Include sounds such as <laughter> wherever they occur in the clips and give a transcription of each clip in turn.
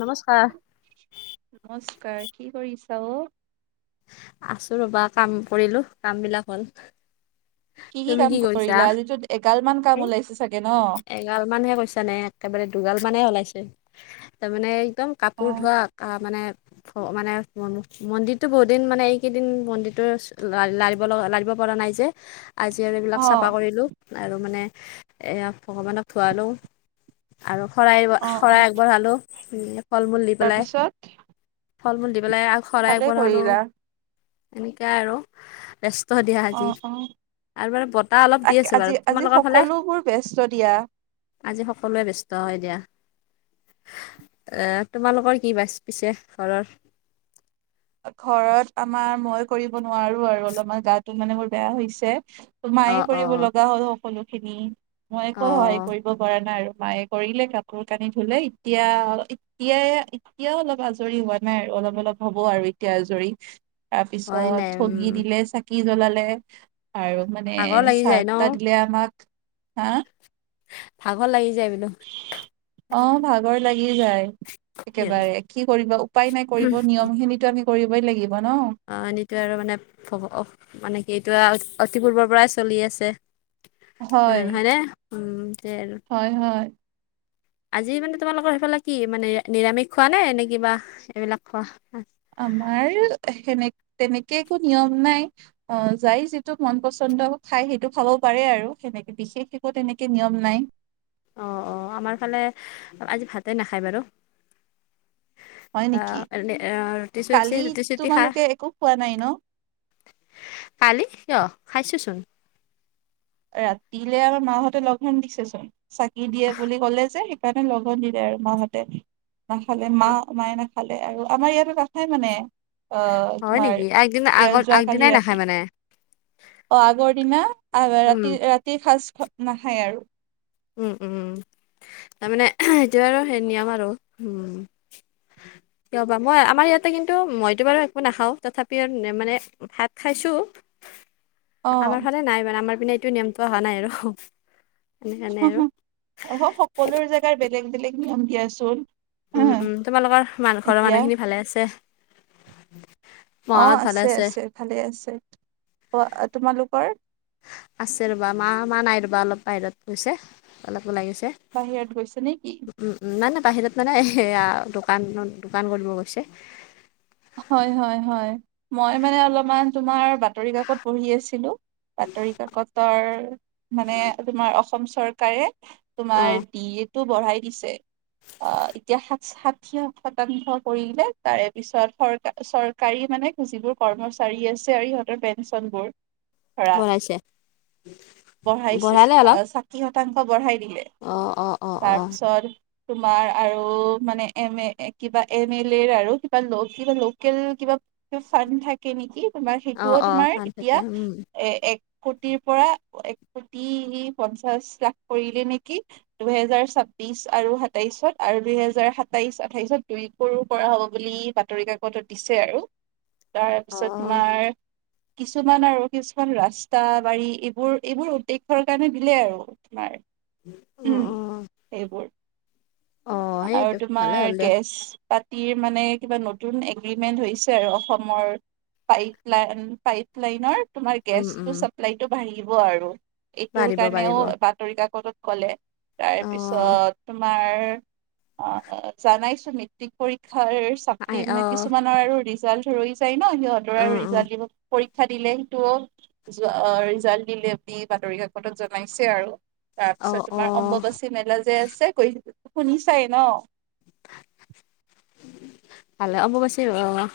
নমস্কাৰ। কাৰ কি কৰিছা অ? আছো ৰবা কাম কৰিলো কাম বিলাক হল। তুমি কাম কি কৰিছা কৰিলা আজিতো এগাল মান এ কাম ওলাইছে চাগে ন? এগাল মানহে কৈছানে? একেবাৰে দুগাল মানে ওলাইছে তাৰমানে একদম অ কাপোৰ ধোৱা মানে মানে মন্দিৰ। টো বহুত দিন মানে এইকেইদিন মন্দিৰতটো লাৰিব লাৰিব পৰা নাই যে আজি আৰু অ এইবিলাক চাফা কৰিলোঁ। আৰু মানে এয়া ভগৱানক ধুৱালো আৰু শৰাই অ শৰাই আগবঢ়ালো ফল মূল দি পেলাই তাৰপিছত ফল মূল বলে আগ শৰাই আগবঢ়ালো <unintelligible> এনেকাই আৰু ব্যস্ত দিয়া অ আজি। অ আৰু বাৰু বতাহ অলপ দি আছে আজি বাৰু আজি তোমালোকৰ ফালে। সকলোবোৰ ব্যস্ত দিয়া। আজি সকলোৱে ব্যস্ত হয় দিয়া। এ তোমালোকৰ কি বাচ পিছে ঘৰৰ। ঘৰত আমাৰ মই কৰিব নোৱাৰো আৰু অলপমান গাটোো মানে মোৰ বেয়া হৈছে। অ', মায়ে কৰিব অ', লগা হ'ল সকলো খিনি মই একো সহায় অ', কৰিব পৰা নাই আৰু। মায়ে কৰিলে কাপোৰ কানি ধুলে এতিয়া অ এতিয়াই এতিয়া অলপ আজৰি হোৱা নাই আৰু অলপ অলপ হ'ব আৰু এতিয়াৰ জৰি হয় নাই তাৰপিছত ঠগী উম, দিলে চাকি জ্বলালে আৰু মানে ভাগৰ লাগি চাহ যায় ন? তাহ দিলে আমাক হা ভাগৰ লাগি যায় কিন্তু। অ ভাগৰ লাগি যায়। কি হ'ল একেবাৰে কি কৰিব উপায় নাই কৰিব নিয়ম খিনিতো আমি কৰিবই লাগিব। ন অহ এনেতো আৰু মানে মানে কি এইটো আও অতি পূৰ্বৰ পৰাই চলি আছে। হয় হয়নে উম তে আৰু হয় হয় আজি মানে তোমালোকৰ সেইফালে কি মানে নিৰামিষ খোৱা নে নে কিবা এইবিলাক খোৱা আমাৰ সেনে তেনেকে একো নিয়ম নাই অ যাই যিটো মন পছন্দ খাই সেইটো খাব পাৰে আৰু সেনেকে বিশেষ একো তেনেকে নিয়ম নাই। অ অ আমাৰ ফালে আজি ভাতে নাখায় বাৰু হয় নেকি অহ এ ৰুটি চু কালি ৰুটি চুটি খাও তোমালোকে একো খোৱা নাই ন কালি কিয় খাইছোচোন ৰাতিলে আমাৰ মাহঁতে লগন দিছে চোন চাকি দিয়ে বুলি কলে যে সেকাৰণে লঘন দিলে আৰু মাহঁতে নাখালে অ মা মায়ে নাখালে ভালে আৰু আমাৰ ইয়াতো নাখায় মানে অহ হয় তোমাৰ নেকি আগদিনা আগত যোৱা আগদিনাই কালি নাখায় ৰাতি মানে অ আগৰ দিনা উম ৰাতি ৰাতি সাজ নাখায় আৰু উম উম উ তাৰমানে সেইটো আৰু সেই নিয়ম আৰু উম <inaudible> কিয় বা মই আমাৰ ইয়াতে কিন্তু মইতো বাৰু একো নাখাওঁ তথাপিও মানে ভাত খাইছো অ আমাৰ ফালে নাই মানে আমাৰ পিনে এইটো নিয়মটো অহা নাই আৰু সেইকাৰণে আৰু অ সকলো জেগাৰ বেলেগ বেলেগ নিয়ম দিয়াচোন উম উম তোমালোকৰ মা ঘৰৰ এতিয়া মানুহখিনি ভালে আছে। অ মাহঁত ভালে আছে আছে ভালে আছে অ তোমালোকৰ আছে ৰ'বা মা মা নাই ৰবা অলপ বাহিৰত গৈছে অলপ ওলাই গৈছে বাহিৰত গৈছে নেকি উম উম নাই নাই বাহিৰত মানে সেয়া দোকান দোকান কৰিব গৈছে। হয় হয় হয় মই মানে অলপমান তোমাৰ বাতৰি কাকত পঢ়ি আছিল বাতৰি কাকতৰ মানে তোমাৰ অস অসম চৰকাৰে অ তোমাৰ দি এইটো বঢ়াই দিছে। অ এতিয়া সাত ষাঠি শতাংশ কৰিলে তাৰে পিছত চৰ চৰকাৰী মানে যিবোৰ কৰ্মচাৰী আছে আৰু ইহঁতৰ পেঞ্চন বোৰ ধৰা বনাইছে বঢ়াইছে বনালে অলপ ষাঠি শতাংশ বঢ়াই অ অ অ অ তাৰপিছত তোমাৰ আৰু মানে এম এ কিবা এম এল এৰ আৰু কিবা লগ কিবা লোকেল কিবা ফান থাকে নেকি। তোমাৰ অ', সেইটোও অ', তোমাৰ ফান এতিয়া থাকে উম। এ এক কোটিৰ পৰা এক কোটি পঞ্চাশ লাখ কৰিলে নেকি দুহেজাৰ ছা বিশ আৰু সাতাইশত আৰু দুইহেজাৰ সাতাইশ আঠাইশত দুই কৰো কৰা হব বুলি বা তৰি কাকতত দিছে আৰু অ', তাৰপিছত তোমাৰ কিছুমান আৰু কিছুমান ৰাস্তা বাৰী এইবোৰ এইবোৰ উদ্দেশ্যৰ কাৰণে দিলে আৰু তোমাৰ অ', উম অ', সেইবোৰ অ আৰু সেইটো তোমাৰ ভালে হ'ল দিয়া গেছ পাতিৰ মানে কিবা নতুন এগ্ৰিমেন্ট হৈছে আৰু অসমৰ পাইপ লাইন পাইপ লাইনৰ তোমাৰ উম, উম, গেছটো চাপ্লাইতটো বাঢ়িব আৰু এইটোৰ বাঢ়িব কাৰণেও বাঢ়িব। বাতৰি কাকতত কলে তাৰ অ', পিছত তোমাৰ অ জানাইছো মেট্ৰিক পৰীক্ষাৰ আই চাপ্লিমেন্ত অ', কিছুমানৰ আৰু ৰিজাল্ট ৰৈ যাই ন সিহঁতৰ আৰু উম, উম, ৰিজাল্ট দিব। পৰীক্ষা দিলে সেইটোওোৱা ৰিজাল্ট দিলে আপনি বাতৰি কাকতত জনাইছে আৰু তাৰপিছত অ', তোমাৰ অ', অম্বুবাচী মেলা যে আছে কৈ শুনিছাই ন। ভালে অম্বুবাচী আহ।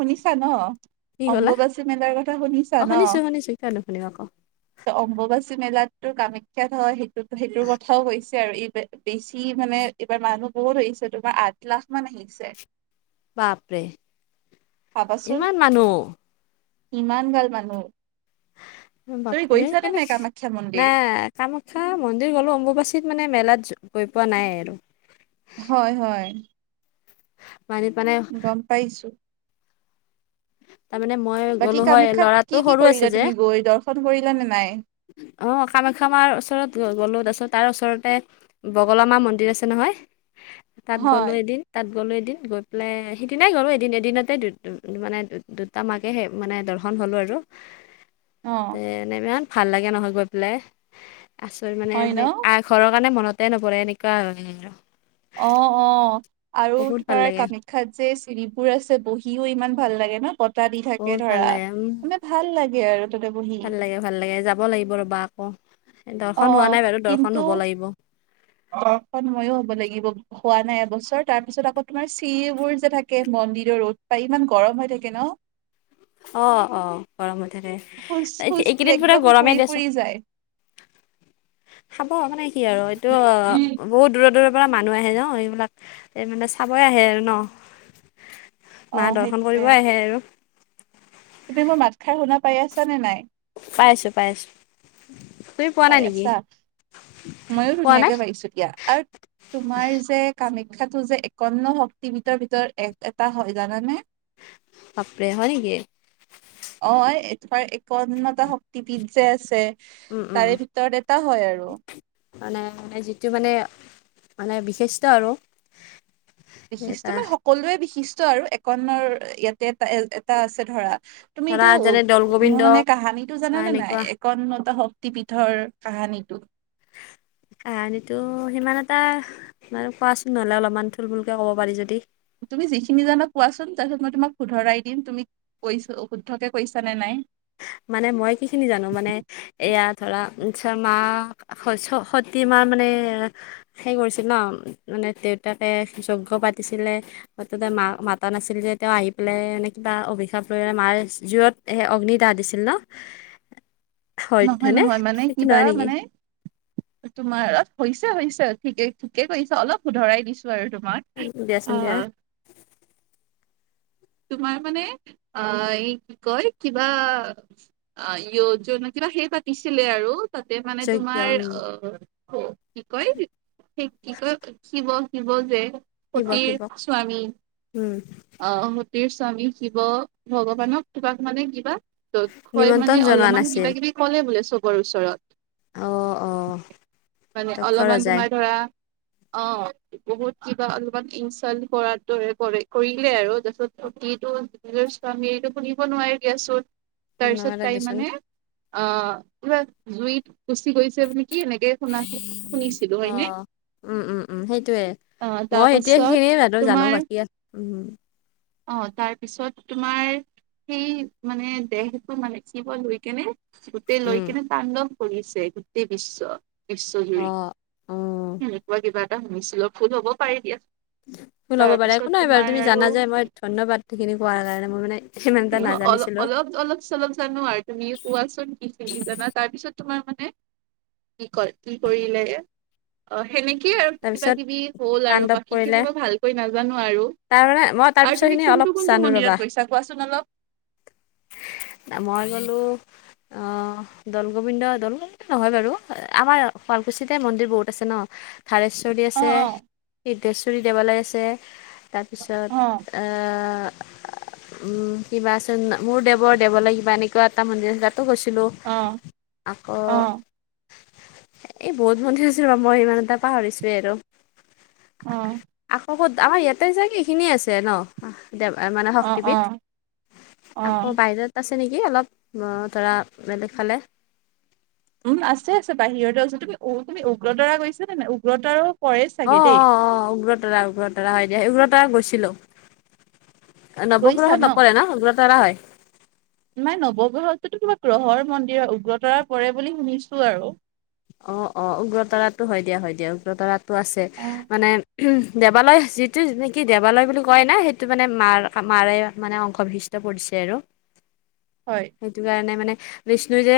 শুনিছা ন? ক'লা? অম্বুবাচী মেলাৰ কথা শুনিছা অ', ন? শুনিছো শুনিছো কিয় নুশুনিম আকৌ ত অম্বুবাচী মেলাতটো কামাখ্যাত হয় সেইটো সেইটোৰ কথাও কৈছ। আৰু এই বেছি মানে এইবাৰ মানুহ বহুত আহিছে তোমাৰ আঠ লাখ মান আহিছে। বাপৰে ভাবাচোন ইমান মানুহ। ইমান গাল মানুহ। তুমি বাপৰে গৈছানে কেনে নাই কামাখ্যা মন্দিৰ? নাই কামাখ্যা মন্দিৰ গলো অম্বুবাচীত মানে মেলাত গৈ পোৱা নাই আৰু হয় হয়। মানে মানে গম পাইছো। তাৰমানে মই বাকী গ'লো হয় কামাখ্যাত ল'ৰাটো কি কি সৰু আছে কৰিলা যে। তুমি গৈ দৰ্শন কৰিলা নে নাই? অ কামাখ্যা মাৰ ওচৰত গ'লো তাৰপিছত তাৰ ওচৰতে বগলামা মন্দিৰ আছে নহয়, তাত গ'লোঁ হয় এদিন তাত গ'লোঁ এদিন গৈ পেলাই সেইদিনাই গ'লোঁ এদিন এদিনতে দু মানে দুটা মাকে স মানে দৰ্শন হলো আৰু অ তে ইমান ভাল লাগে নহয় গৈ পেলাই তাৰপিছত মানে, হয় ন? আ ঘৰৰ কাৰণে মন তে নপৰে এনেকা অ অ আৰু ভাল তোমাৰ লাগে কামাখ্যাত যে চিৰিবোৰ আছে বহিও ইমান ভাল লাগে ন? বতাহ দি থাকে বহুত ভাল ধৰা লাগে উম মানে ভাল লাগে আৰু। তাতে বহি ভাল লাগে ভাল লাগে যাব লাগিব ৰ'বা আকৌ, অ দৰ্শন হোৱা নাই বাৰু দৰ্শন কিন্তু হব লাগিব। দৰ্শন ময়ো হ'ব লাগিব হোৱা নাই এবছৰ তাৰ পিছত আকৌ তোমাৰ চিৰিবোৰ যে থাকে ম মন্দিৰৰ ৰ'দ পাই ইমান গৰম হৈ থাকে ন? অ অ গৰম হৈ থাকে। খোজ খোজ দিলে এইকেইদিন পোৰা একদম পুৰি গৰমেই পুৰি দিয়াচোন। যায় <inaudible> অ‌ মানে কি আৰু এইটো বহুত দূৰৰ দূৰৰ পৰা মানুহ আহে ন এইবিলাক মানে চাবই আহে আৰু ন? অ মা দৰ্শন সেইটোৱে কৰিব আহে আৰু। তুমি মই মাত খাৰ শুনা পাই আছা নে নাই? পাই আছো পাই আছো। তুমি পোৱা নাই পাই নেকি? আছা ময়ো পোৱা নাই ধুনীয়াকে পাইছো দিয়া। আৰু তোমাৰ যে কামা খ্যাটো যে একাৱন্ন শক্তিপীঠৰ ভিতৰত এক এটা হয় জানানে? বাপৰে হয় নেকি? অ এই তোমাৰ একাৱন্নতা শক্তিপীঠ যে আছে। উম উম। তাৰে ভিতৰত এটা হয় আৰু মানে যিটো মানে মানে বিশিষ্ট আৰু। বিশিষ্ট এটা মানে সকলোৱে বিশিষ্ট আৰু একাৱন্নৰ ইয়াতে এটা এ এটা আছে ধৰা। ধৰা তুমিতো যেনে দৌল উ গোবিন্দ মোৰ মানে কাহানীটো বা জানানে এনেকুৱা নাই একাৱন্নতাৰ শক্ত ক্তি পীঠৰ কাহানীটো? কাহানীটো সিমান এটা বাৰু কোৱাচোন নহলে অলপমান থুল মুলকে ক'ব পাৰি যদি। তুমি যিখিনি জানা কোৱাচোন তাৰপিছত মই তোমাক শুধৰাই দিম তুমি কৈছ শুদ্ধকে কৈছা নে নাই। মানে মই কি খিনি জানো মানে এয়া ধৰা মাঁ সতী মাঁ মানে হেৰি কৰিছিল ন মানে দেউতাকে যজ্ঞ পাতিছিলে মা মাতা নাছিল যে তেওঁ আহি পেলাই এনে কিবা অভিশাপ লৈ মাই জুইত অগ্নি দাহ দিছি ল নহ। নহয় নহয় মানে কিবা মানে তোমাৰ হৈ হৈছে ঠিকে ঠিকে কৈছা। অলপ শুধৰাই দিছোঁ। আৰু তোমাক। অ দিয়াচোন দিয়া তোমাৰ মানে অ এই কি কয় কিবা কিবা সেই পাতিছিলে আৰু তাতে মানে যজ্ঞ তোমাৰ উম অ কি কয় সেই কি কয় শিৱ শিৱ যে শিৱ শিৱক সতীৰ স্বামী উম আ স তীৰ স্বামী শিৱ ভগৱানক তোমাক মানে কিবা দক্ষ্যয় মানে নিমন্ত্ৰণ জনোৱা অলপমান কিবা নাছিল কিবি ক'লে বোলে চবৰ ওচৰত। অ অ মানে দক্ষ অলপমান ৰজাই তোমাৰ ধৰা অ বহুত কিবা অলপমান ইনচালট কৰাৰ দৰে কৰিলে আৰু তাৰপাছত সতীটো নিজৰ স্বামীৰটো শুনিব নোৱাৰিলে দিয়াচোন। তাৰপিছত নগলে তাই দেচোন মানে অ পুৰা জুইত গুচি গৈছে বুলি কি এনেকে শুনা শুনিছিলো অ হয় নে? উম উম উম সেইটোয়ে, মই পাছত এতিয়াসেইখিনিয়ে মাত্ৰ জানো তোমাৰ বাকি অ তাৰপিছত তোমাৰ সেই মানে দেহটো মানে জীৱ লৈ কেনে গোটেই লৈ উম। কিনে তাণ্ডৱ কৰিছে গোটেই বিশ্ব অ বিশ্বজুৰি অ এনেকুৱা কিবা এটা শুনিছিলো ভুল হব পাৰে দিয়া ভুল হ'ব তাৰ পাৰে পিছত একো নাই বাৰু তোমাৰ তুমি আৰু জানা যে মই ধন্যবাদ সেইখিনি কোৱাৰ কাৰণে মই মানে সিমান এটা ন অলপ নাজানিছিলোঁ অলপ অলপ চলপ জানো আৰু তুমি কোৱাচোন কি চিনি জানা তাৰপিছত তোমাৰ মানে কি কয় কি কৰিলে এ অ সেনেকেই আৰু কিবা তাৰপিছত কিবি হ'ল আৰু তাণ্ডৱ বাকীখিনি ভালকৈ নাজানো আৰু তাৰনানে মই আৰু তাৰপিছৰ তুমি খিনি অলপ কোনটো কোনটো জানো মন্দিৰত ৰ'বা গৈছা কোৱাচোন অলপ মই গলো। অ দল গোবিন্দ দল গোবিন্দ নহয় বাৰু আমাৰ শুৱালকুছিতে মন্দিৰ বহুতে আছে ন ধাৰেশ্বৰি অ আছে অ সিদ্ধেশ্বৰি দেৱালয় আছে। অ তাৰপিছত আ উম কিবাচোন মোৰ দেৱৰ দেৱলৈ কিবা এনেকুৱা এটা মন্দিৰ আছে তাত গৈছিলোঁ অ আকৌ অ এই বহুত মন্দিৰ আছিল ৰবা মই ইমান এটা পাহৰিছোৱেই আৰু অ আকৌ ক'ত আমাৰ ইয়াতে চাগে এইখিনিয়ে আছে ন। মানে অ অ শক্তিপীঠ অ আকৌ বাহিৰত আছে। অলপ ধৰা বেলেগ ফালে। উম আছে আছে বাহিৰতে আছো তুমি তুমি উগ্ৰতৰা গৈছ নে নে উগ্ৰতাৰাও। অ অ অ উগ্ৰতৰা উগ্ৰতৰা হয় দে উগ্ৰতৰা গৈছিলো। নৱগ্ৰহত নপৰে ন উগ্ৰতাৰা হয়। নাই নৱগ্ৰহটোতো কিবা গ্ৰহৰ মন্দিৰ উগ্ৰতৰা পৰে বুলি শুনিছো আৰু অ অ উগ্ৰতাৰাটো হয় দিয়া হয় দিয়া উগ্ৰতাৰো আছে অ মানে দেৱালয় যিটো নেকি দেৱালয় বুলি কয় ন সেইটো মানে মাৰ মাৰে মানে অংশভিষ্টা। পৰিছে আৰু <inaudible> সেইটো কাৰণে মানে বিষ্ণু যে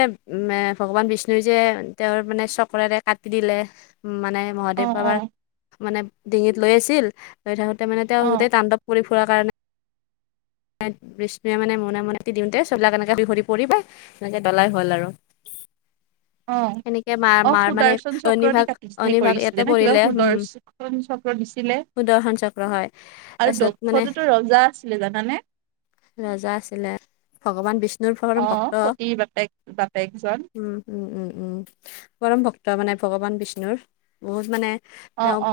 ভগৱান বিষ্ণুৰ যে তেওঁৰ মানে চকৰেৰে কাটি দিলে মানে অ মহাদেৱ অ বাবাৰ মানে ডিঙিত লৈ আছিল লৈ থাকোঁতে মানে অ তেওঁ গোটেই তাণ্ডৱ কৰি ফুৰা কাৰণে বিষ্ণুৱে মানে মনে মনে দিওঁতে চোলাক এনেকে বিহৰি পৰিবা এনেকে ডলাই হল আৰু <inaudible> অ সেনেকে মাৰ অ মাৰ মানে সুদৰ্শন চক্ৰ দি অগ্নিভাগ কাটিছেে অগ্নিভাগ ইয়াতে কৰিছিলে ন কিবা পৰিলে উম সুদৰ্শন চক্ৰ ছিলে সুদৰ্শন চক্ৰ হয় আৰু তাৰপিছত মানে দক্ষতাতো ৰজা আছিলে জানা ৰজা আছিলে ভগৱান বিষ্ণু ৰ অ পৰম ভক্ত সতীৰ বাপেক বাপেকজন পৰম ভক্ত ত মানে ভগৱান বিষ্ণুৰ বহুত মানে অ তেওঁ অ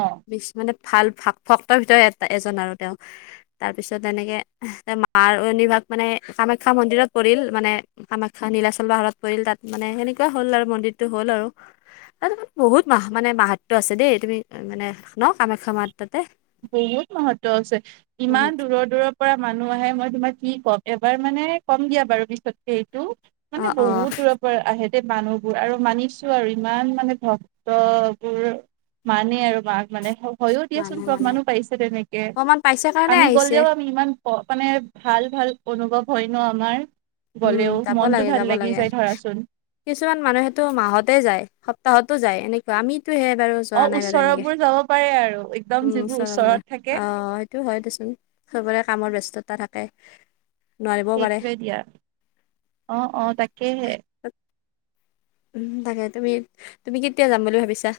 মানে ভাল ভক্তৰ ভিতৰত এ এজন আৰু তেওঁ তাৰ পিছত তেনেকে মাৰ নিভাগ মানে কামাখ্যা মন্দিৰত পৰিল মানে কামাখ্যা নীলাচল পাহাৰত পৰিল তাত মানে সেনেকুৱা হ'ল আৰু মন্দিৰটো হ'ল আৰু ত বহুত মাহ মানে মাহাত্ব আছে দেই তুমি মানে ন কামাখ্যা মা বহুত মহত্ব আছে ইমান বহুত দূৰৰ দূৰৰ পৰা মানুহ আহে মই তোমাক কি ক'ম এবাৰ মানে কম দিয়া বাৰু পিছতকে এইটো অ মানে অ বহুত দূৰৰ দূৰৰ পৰা আহে মানুহবোৰ আৰু মানিছো আৰু ইমান মানে ভক্ত বোৰ মানে আৰু মাক মানে হয়ো মানে দিয়াচোন মানে প্ৰমাণো পাইছে তেনেকে অকমান পাইছে কাৰণে আমি আহিছে গ'লেও আমি ইমান মানে ভাল ভাল অনুভৱ হয় ন আমাৰ উম গ'লেও যাব মনটো লাগে ভাল যাব লাগি লাগে যায় ধৰাচোন কিছুমান মানুহে মাহতে যায় সপ্তাহত তো যায় এনেকুৱা আমি টো হে বাৰু অ যোৱা নাই বাৰু এনেকে ওচৰবোৰ যাব পাৰে আৰু একদম উম যিবোৰ ওচৰৰ পৰা ওচৰত থাকে সেইটো হয় দেচোন সবৰে কামৰ ব্যস্ততা থাকে, নোৱাৰিবও পাৰে। সেইটোৱে দিয়া অ, অ, তাকেহে। উম, তাকে তুমি, তুমি কেতিয়া যাম বুলি ভাবিছা।